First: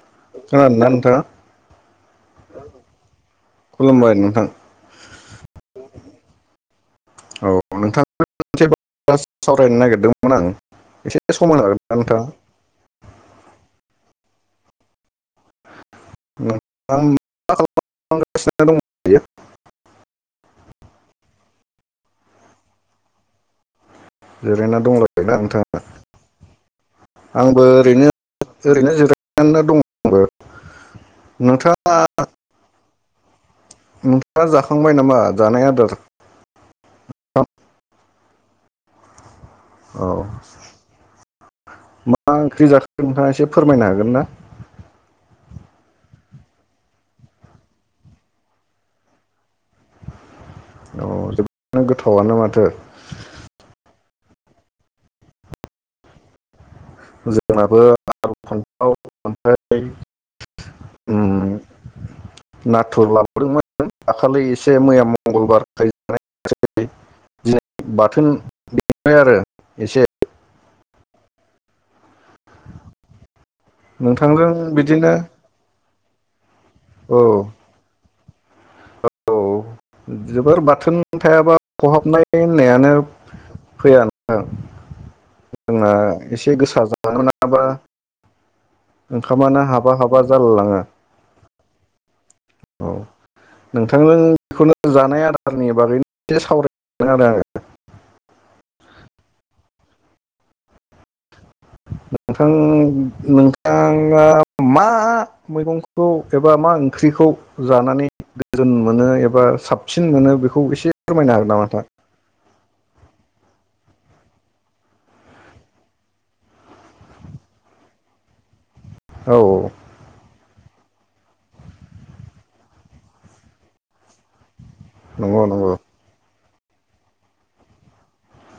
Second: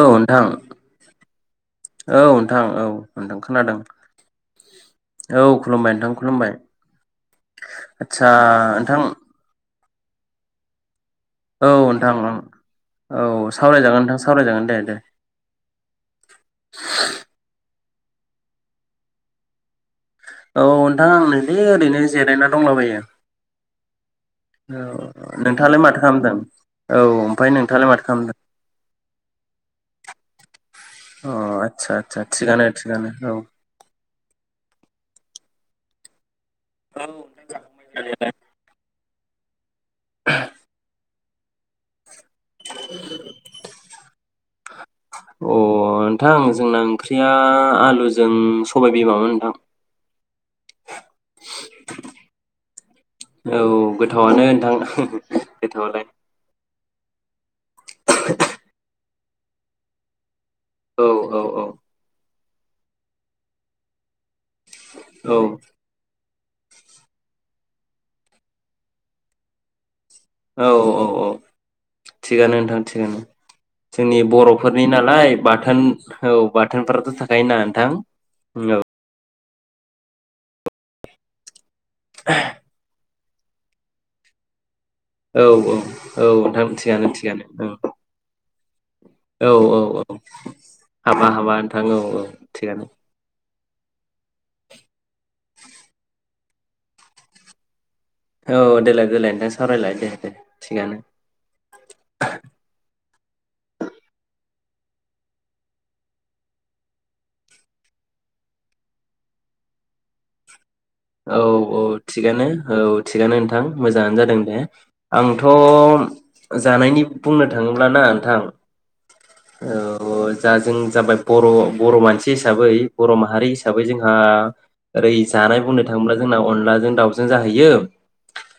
औ नोंथां खोनादोंना नोंथाङा औ नोंथां औ नोंथां खोनादों खुलुमबाय नोंथां औ खुलुमबाय नोंथां। खुलुमबाय। औ नोंथाङाजों आदसा मोनसे नोंथां खोथा सावरायनो नागिर दोंमोन आं एसे सम होनो औ हागोन ना नोंथां नोंथाङा औ सावरायजागोन नोंथां। सावराय जागोन दे दे। आं [unintelligible] दे ओरैनो जिरायना दंलाबायो। जिरायना दंलाय औ दा नोंथाङालाय नोंथाङा माथो खालामदों औ ओमफ्राय आंबो नोंथाङालाय माथो ओरैनो खालामदों ओरैनो जिरायनानै दङ। [unintelligible] अ नोंथाङा आतसा आतसा थिगानो थिगानो औ। दा जाखांबाय नामा जानाय आदार औ जाखांबाय जानायालाय। औ मा ओंख्रि जाखो नोंथाङा एसे फोरमायनो हागोन ना? अ नोंथां जोंना ओंख्रिया आलुजों सबाइ बिमामोन नोंथां। अ जोबनो गोथावआनो माथो। औ गोथावआनो नोंथां गोथावालाय। जोंना बो फान्थाव ओमफ्राय औ उम औ औ। नाथुर लाबोदोंमोन दाखालि ए से मैया मंगलबार बाथोन निफ्राय आरो एसे औ औ औ। थिगानो नोंथां थिगानो जोंनि नोंथांजों बर'फोरनि बिदिनो नालाय बाथोन औ। बाथोनफोराथ' औ थाखायोना नोंथां। उम नो औ जोबोर बाथोन थायाबा खहाबनाय होननायानो फैया नोंथां। औ औ जोंना औ एसे नोंथां गोसा थिगानो जानो मोनाबा थिगानो औ। औ ओंखामानो औ हाबा औ हाबा जालायलाङो हाबा हाबा नोंथां औ औ थिगानो। औ नोंथांजों जिखुनु जानाय आदारनि बागै एसे सावरायनोमोन आरो आङो। औ देलाय देलाय नोंथां सावरायलाय दे दे थिगानो। नोंथां नोंथाङा मा मैगंखौ एबा मा ओंख्रिखौ जानानै गोजोन मोनो एबा साबसिन मोनो बेखौ एसे फोरमायनो औ हागोन नामा औ नोंथां थिगानो। औ थिगानो नोंथां मोजाङानो जादों दे आंथ' जानायनि बुंनो थाङोब्ला ना नोंथां औ। औ औ दा जों जाबाय बर' बर' मानसि हिसाबै बर' माहारि हिसाबै जोंहा ओरै नंगौ जानाय नंगौ बुंनो जोंना अनलाजों दाउजों जाहैयो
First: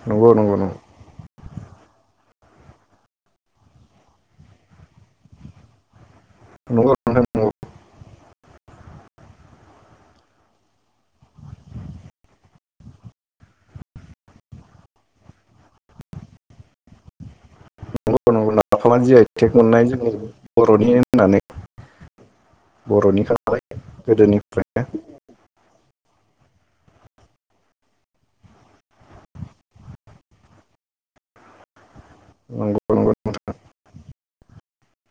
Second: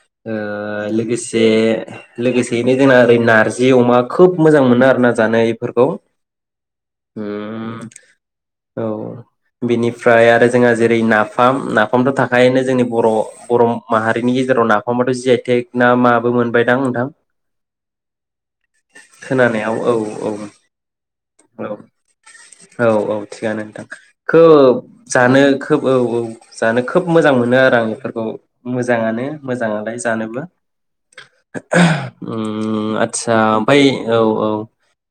नंगौ ओ नंगौ नंगौ लोगोसे बे लोगोसेयैनो जोंना ओरै नारजि अमा खोब मोजां मोनो आरो ना जानो बेफोरखौ। नंगौ नोंथां होम। औ बिनिफ्राय आरो जोंहा जेरै नाफाम नाफ फामथ' थाखायनो जोंनि बर' बर' माहारिनि गेजेराव नाफामाथ' जि आइ टेक ना माबो मोनबायदां नोंथां? नंगौ नंगौ नाफामा जि आइ टेक खोनानायाव मोननाय औ जोंनि औ बर'नि होननानै औ औ औ बर'निखा नालाय थिगानो नोंथां गोदोनिफ्राय खोब जानो खोब औ औ। जानो खोब मोजां मोनो आरो आं बेफोरखौ मोजाङानो मोजाङालाय जानोबो। ओम नंगौ नंगौ आतसा ओमफ्राय औ औ।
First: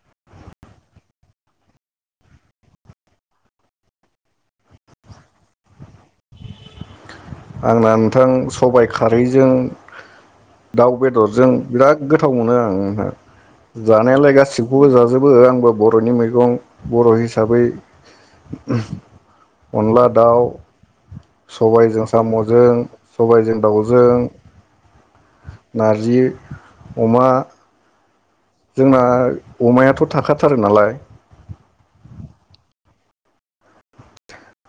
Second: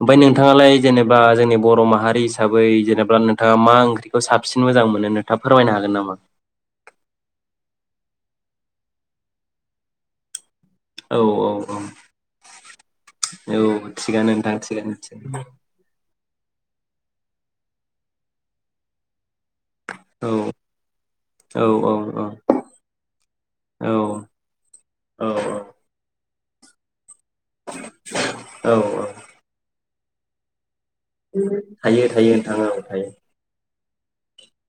ओमफाय नोंथाङालाय जेनेबा जोंनि बर माहारि हिसाबै जेनेबा नोंथाङा मा ओंख्रिखौ साबसिन मोजां मोनो नोंथाङा फोरमायनो हागोन नामा? आंना नोंथां सबाइ खारैजों दाउ औ बेदरजों औ बिराद गोथाव मोनो आंहा औ औ थिगानो जानायालाय नोंथां गासिबखौबो थिगानो जाजोबो थिगानो आंबो बरनि मैगं बर' हिसाबै [inaudible] अनला औ दाउ औ औ सबायजों साम'जों सबायजों दाउजों औ औ नारजि अमा जोंना औ अमायाथ' थाखाथारो नालाय। थायो थायो नोंथां औ थायो।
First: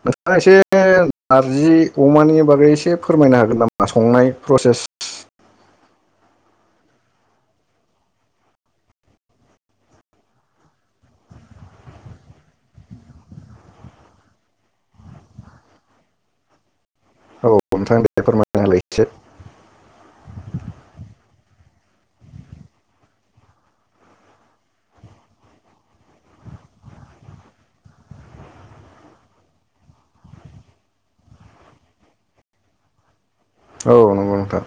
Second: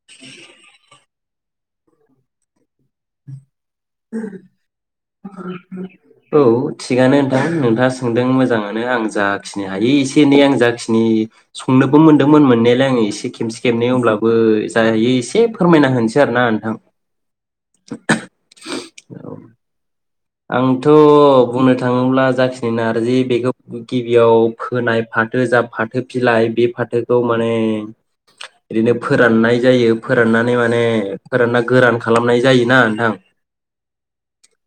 नोंथाङा एसे नारजि अमानि बागै एसे फोरमायनो हागोन नामा? संनाय प्रसेस औ थिगानो नोंथां नोंथाङा सोंदों मोजाङानो आं जाखिनि हायो एसे एनै आं जाखिनि संनोबो मोनदोंमोन मोननायालाय आं एसे खेबसे खेबनै अब्लाबो जा हायो एसे फोरमायना होनोसै आरो ना नोंथां। औ नोंथां दे फोरमाय। होलाय एसे औ आंथ' बुंनो थाङोब्ला जाखिनि नारजि बेखौ गिबियाव फोनाय फाथो जा फाथो बिलाइ बे फाथोखौ माने ओरैनो फोराननाय जायो फोराननानै माने फोरानना गोरान खालामनाय जायोना नोंथां। औ नंगौ नोंथां।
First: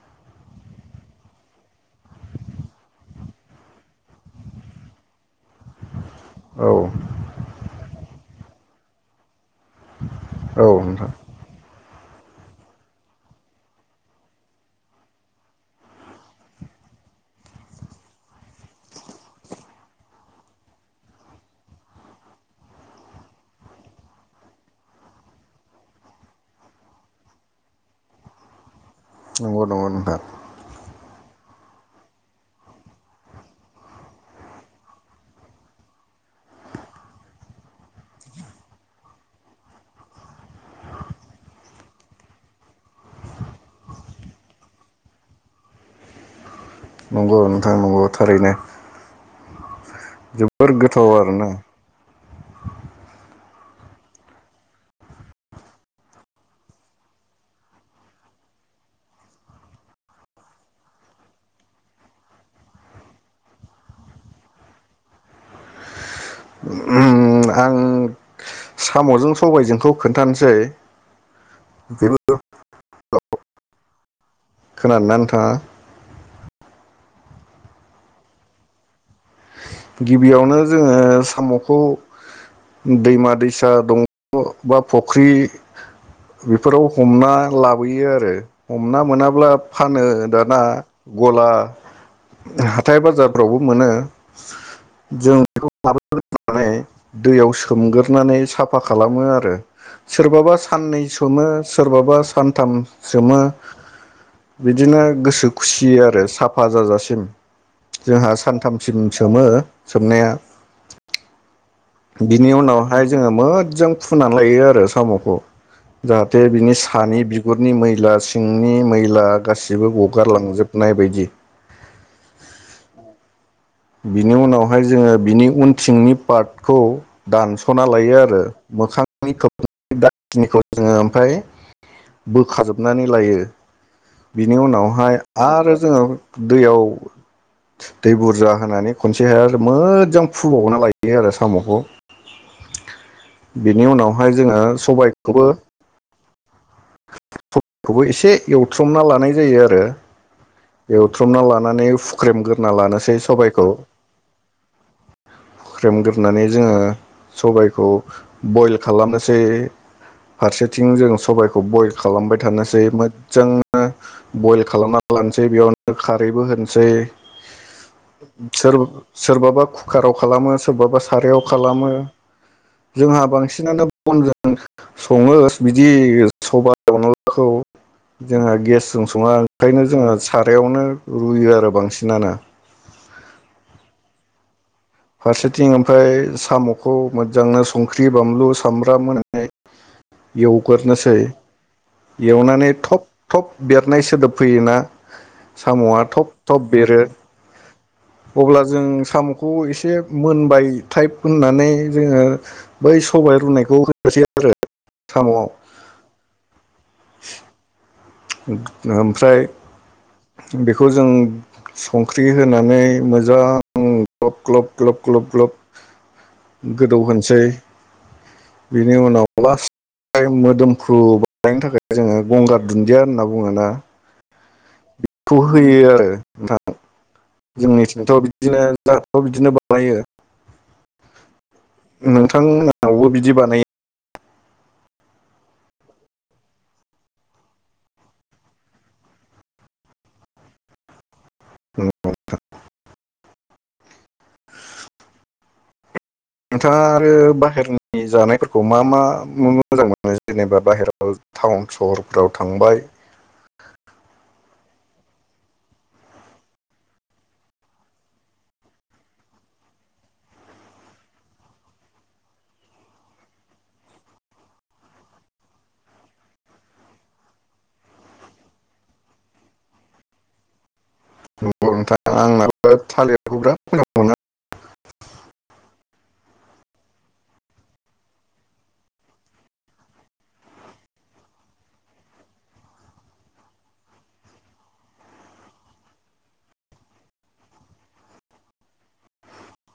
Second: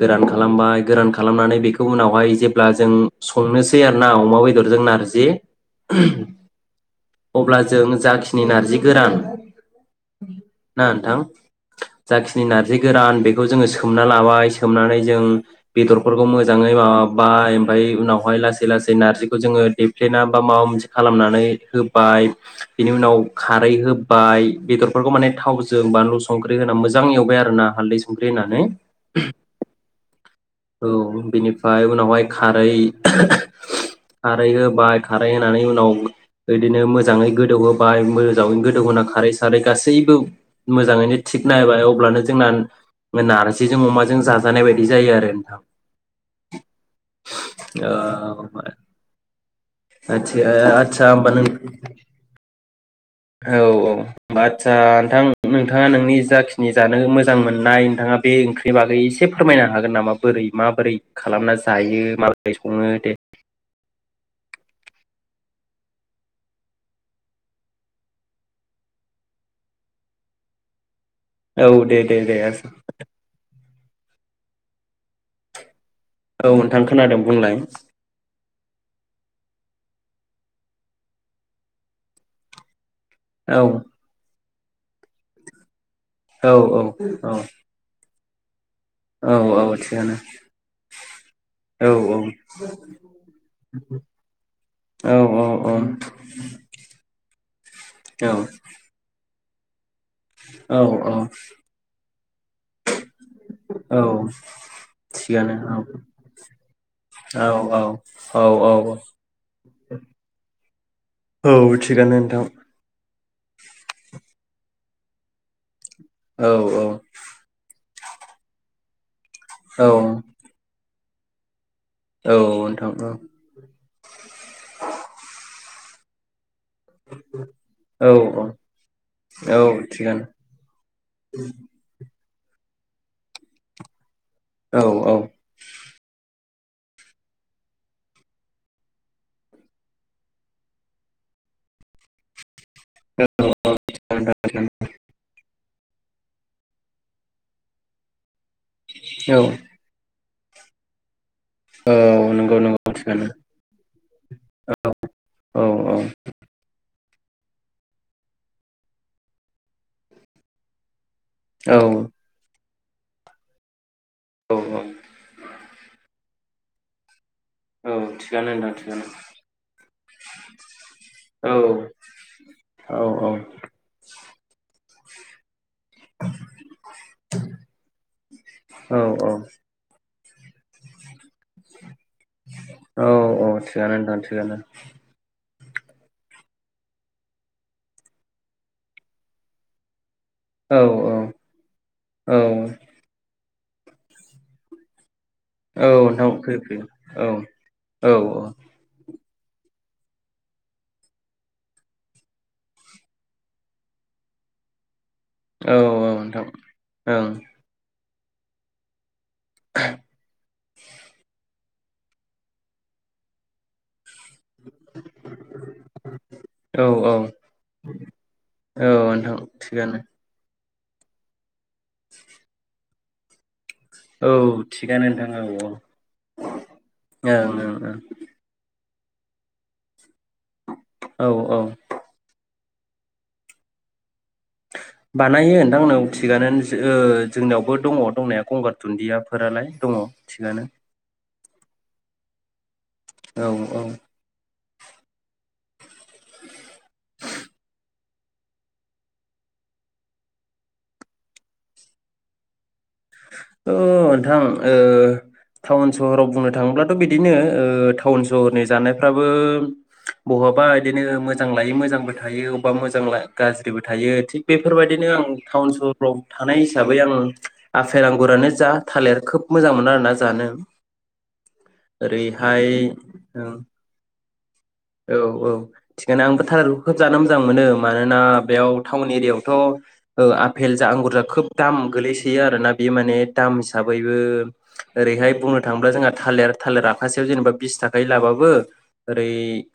गोरान खालामबाय गोरान खालामनानै बेखौ उनावहाय जेब्ला जों संनोसै आरोना अमा बेदरजों नारजि औ अब्ला जों जाखिनि नारजि गोरान ना नोंथां [unintelligible] जाखिनि नारजि गोरान बेखौ जोङो सोमनानै लाबाय सोमोननानै जों बेदरफोरखौ मोजाङै माबाय ओमफ्राय उनावहाय लासै लासै नारजिखौ जोङो देफ्लेना बा माबा मोनसे खालामनानै होबाय बिनि उनाव खारै होबाय बेदरफोरखौ माने थावजों बानलु संख्रि होनानै मोजां एवबाय आरोना हाल्दै संख्रि होनानै। नंगौ नंगौ नोंथां बेनिफ्राय उनावहाय खारै [unintelligible] खारै होबाय खारै होनानै उनाव बिदिनो मोजाङै गोदौ होबाय मोजाङै गोदौहोना खारै सारै गासैबो मोजाङैनो थिग नायबाय अब्लानो जों नारजि अमाजों जाजानाय बायदि जायो आरो नोंथां। नंगौ नोंथां नंगौ थारैनो। आ जोबोर आतसाा गोथाव ब आरोना [unintelligible] औ औ आदसा नोंथां नोंथाङा नोंनि जाखिनि जानो मोजां मोननाय नोंथाङा बे ओंख्रिनि बागै एसे फोरमायनो हागोन नामा बोरै माबोरै खालामना जायो माबोरै सङो दे? आं सामजों सबायजोंखौ खोन्थानोसै औ दे बेबो दे दे आसा खोनादोंना नोंथांङा? औ नोंथां खोनादों बुंलाय। गिबियावनो जोङो साम'खौ दैमा औ दैसा दं बा फुख्रि औ औ बिफोराव औ हमना लाबोयो आरो हमना औ मोनाब्ला औ फानो थिगानो दाना गला औ हाथाय बाजारफ्रावबो मोनो। औ जों बेखौ लाबोग्रोनानै दैयाव सोमगोरनानै साफा खालाम। सोमो आरो सोरबाबा औ साननै सोमो सोरबाबा सानथाम सोमो औ बिदिनो गोसो थिगानो औ खुसि आरो साफा जाजासिम औ जोंहा औ औ सानथाम जों सोमो सोमनाया औ थिगानो नोंथां बिनि उनावहाय। जोंङो मोजां फुनानै लायो आरो साम'खौ औ जाहाथे बिनि सानि बिगुरनि मै [unintelligible] सिंनि मैला औ गासिबो गगारलांजोबनाय बायदि बि औ नोंथां औ बिनि उनावहाय जोङो बिनि उन सिंनि पार्ट खौ दानस'ना औ लायो आरो मोखांनि [unintelligible] औ थिगानो जोङो ओमफ्राय बोखाजोबनानै लायो बिनि औ उनावहाय औ आरो जोङो दैयाव दै बुरजा होनानै खनसे आरो मोजां फुबावना लायो आरो साम'खौ औ बिनि उनावहाय जोङो सबायखौबो [unintelligible] खौबो एसे एव बुथमना लानाय जायो आरो बेयाव बुख्रमना लानानै नंगौ फुख्रेमग्रोनना नंगौ लानोसै थिगानो सबाइ औ औ औ फुख्रेमगोरनानै जोङो सबबायखौ बयल खालामनोसै फारसेथिं जों सबायाइखौ औ बयल खालामबाय थानो मोजांनो औ बयल खालामना लानोसै बेयावनो खार रैबो होनोसै औ थिगानो नोंथां थिगानो सोरबाबा कुकाराव खालामो सोरबाबा सारायाव औ खालामो औ जोंहा बांसिनानो बनजों सङो बिदि सबा अनलाखौ जोंहा औ गेसजों सङा ओंखायनो जोङो सारायावनो रुयो आरो बांसिन। औ अ थिगानो नोंथां थिगानो फारसेथिं ओमफ्राय साम'खौ मोजांनो संख्रि बानलु सामब्राम होननाय औ औ एवग्रोनोसै औ एवनानै थब थब बेरनाय सोदोब फैयोना औ साम'आ नोंथां थब फैयो थब बेरो फैयो औ अब्ला जों साम'खौ ख इस से मोनबाय टाइप होननानै जोङो बै सबाइ रुनायखौ होनोसै आरो साम'आव औ औ नोंथां औ ओं [inaudible] ओमफ्राय बेखौ जों संख्रि होनानै मोजां ग्लब ग्लब ग्लबेल ग्लब गोदौ औ होनोसै औ औ बेनि नोंथां उनाव लास थिगानो टाइम मोदोम खुब [unintelligible] थाखाय जोङो गंगार दुन होनना बुङोना औ थिगानो बेखौ नोंथां औ औ होयो आरो नोंथां ओं ओं जोंनिथिंथ' बिदिनो दा बिदिनो बानायो। औ औ नोंथां मोनावबो बिदि बानायो? बानायो नोथां औ थिगानो ओ जोंनियावबो दङ दंनाया गंगार दुन्दियाफोरालाय दङ थिगानो। [unintelligible] औ औ नोंथाङा आरो बाहेरनि जानायफोरखौ मा मा नुनो मोजां मोनो जेनेबा बाहेरायाव टाउन सहरफोराव थांबाय ओ नोंथां ओ टाउन सहराव बुंनो थाङोब्लाथ' बिदिनो ओ टाउन सहरनि जानायफ्राबो बहाबा इदिनो मोजां लायै मोजांबो थायो अबेबा मोजां ला गाज्रिबो थायो थिग बेफोरबादिनो आं टाउन सहरफोराव थानाय हिसाबै आं आफेल आगुरानो जा थालिर खोब मोजां मोनो आरोना जानो। नंगौ नोंथां ओरैहाय आंनाबो थालिरखौ बिराद मोजां औ औ थिगानो आंबो थालिरखौ खोब जानो मोजां मोनो मानोना बेयाव टाउन एरियाायावथ' आपेल जा आंगुर जा खोब दाम गोगलैसोयो आरोना बे माने दाम हिसाबैबो ओरैहाय बुंनो थाङोब्ला जोंहा थालिर थालिर आखासेयाव जेनेबा बिसथागायै लाबाबो ओरै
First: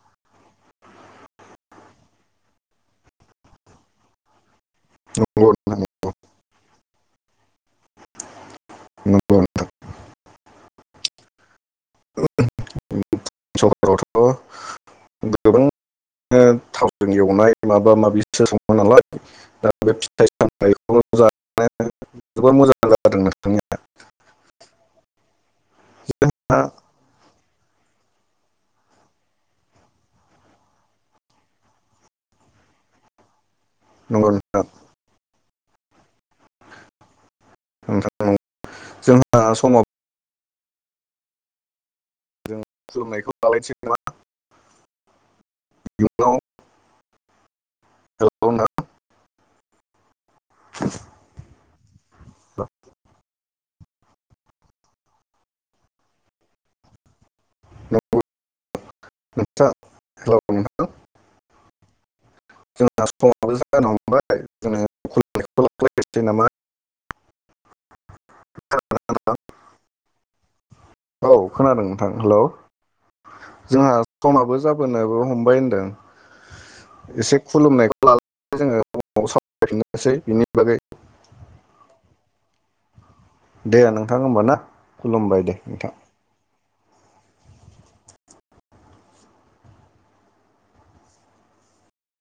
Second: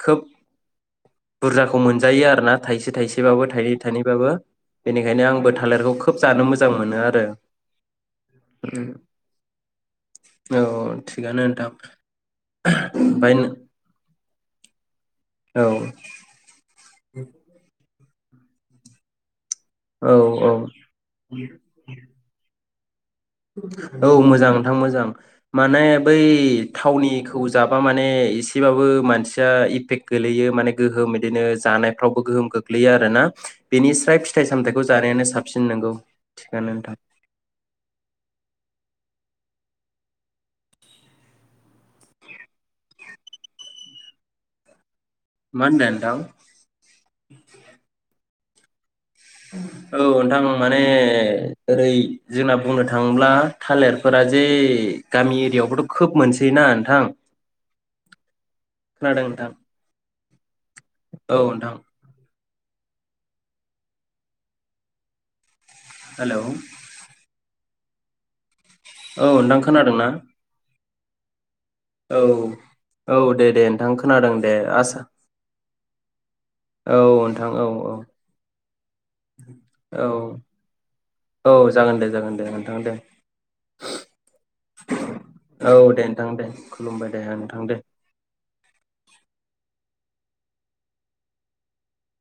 खोब बुरजाखौ मोनजायो आरोना थाइसे थाइसेबाबो थायनै थाइनैबाबो बेनिखायनो मोनो आंबो नंगौ थालिरखौ खोब जानो मोजां मोनो आरो। नोंथां नंगौ नोंथां। औ थिगानो नोंथां। ओमफ्राय सहरावथ' गोबां औ ओ थावजों एवनाय माबा माबिसो सङो नालाय। दा बे औ फिथाइ औ सामथायखौ जानो जोबोद मोजां। जादों नोंथांनिया औ मोजां नोंथां मोजां माने बै थावनि खौ जाबा माने एसेबाबो मानसिया इफेक्ट गोलैयो माने गोहोम इदिनो जानायफ्रावबो गोहोम गोग्लैयो आरोना? बेनि स्राय नंगौ फिथाइ नोंथां सामथायखौ जानायानो साब साबसिन नोंगौ थिखानो नोंथां। नोंथां जोंहा समाब जों खुलुमनायखौ [unintelligible] मा होनदों नोंथां‌? औ। औ नोंथां माने ओरै जोंना बुंनो थाङोब्ला थालिरफोरा जे गामि एरियायावबोथ' खोब मोनसैयोना नोंथां। खोनादों नोंथां। [unintelligible] औ नोंथां। जोंना समाबो जानो हमबाय हेलौ [unintelligible] [unintelligible] औ नोंथां खोनादोंना? औ खोनादों नोंथां औ हेलौ औ दे दे नोंथां जोंहा खोनादों दे समाबो आसा जाबोनोबो [unintelligible] औ एसे नोंथां औ, औ खुलुमनायखौ लानानै जोङो उनाव सावरायफिननोसै बिनि बागै औ औ जागोन दे जागोन। दे नोंथां दे। दे नोंथां ओमबा ना खुलुमबाय दे नोंथां। खुलुमबाय दे आं नोंथां दे।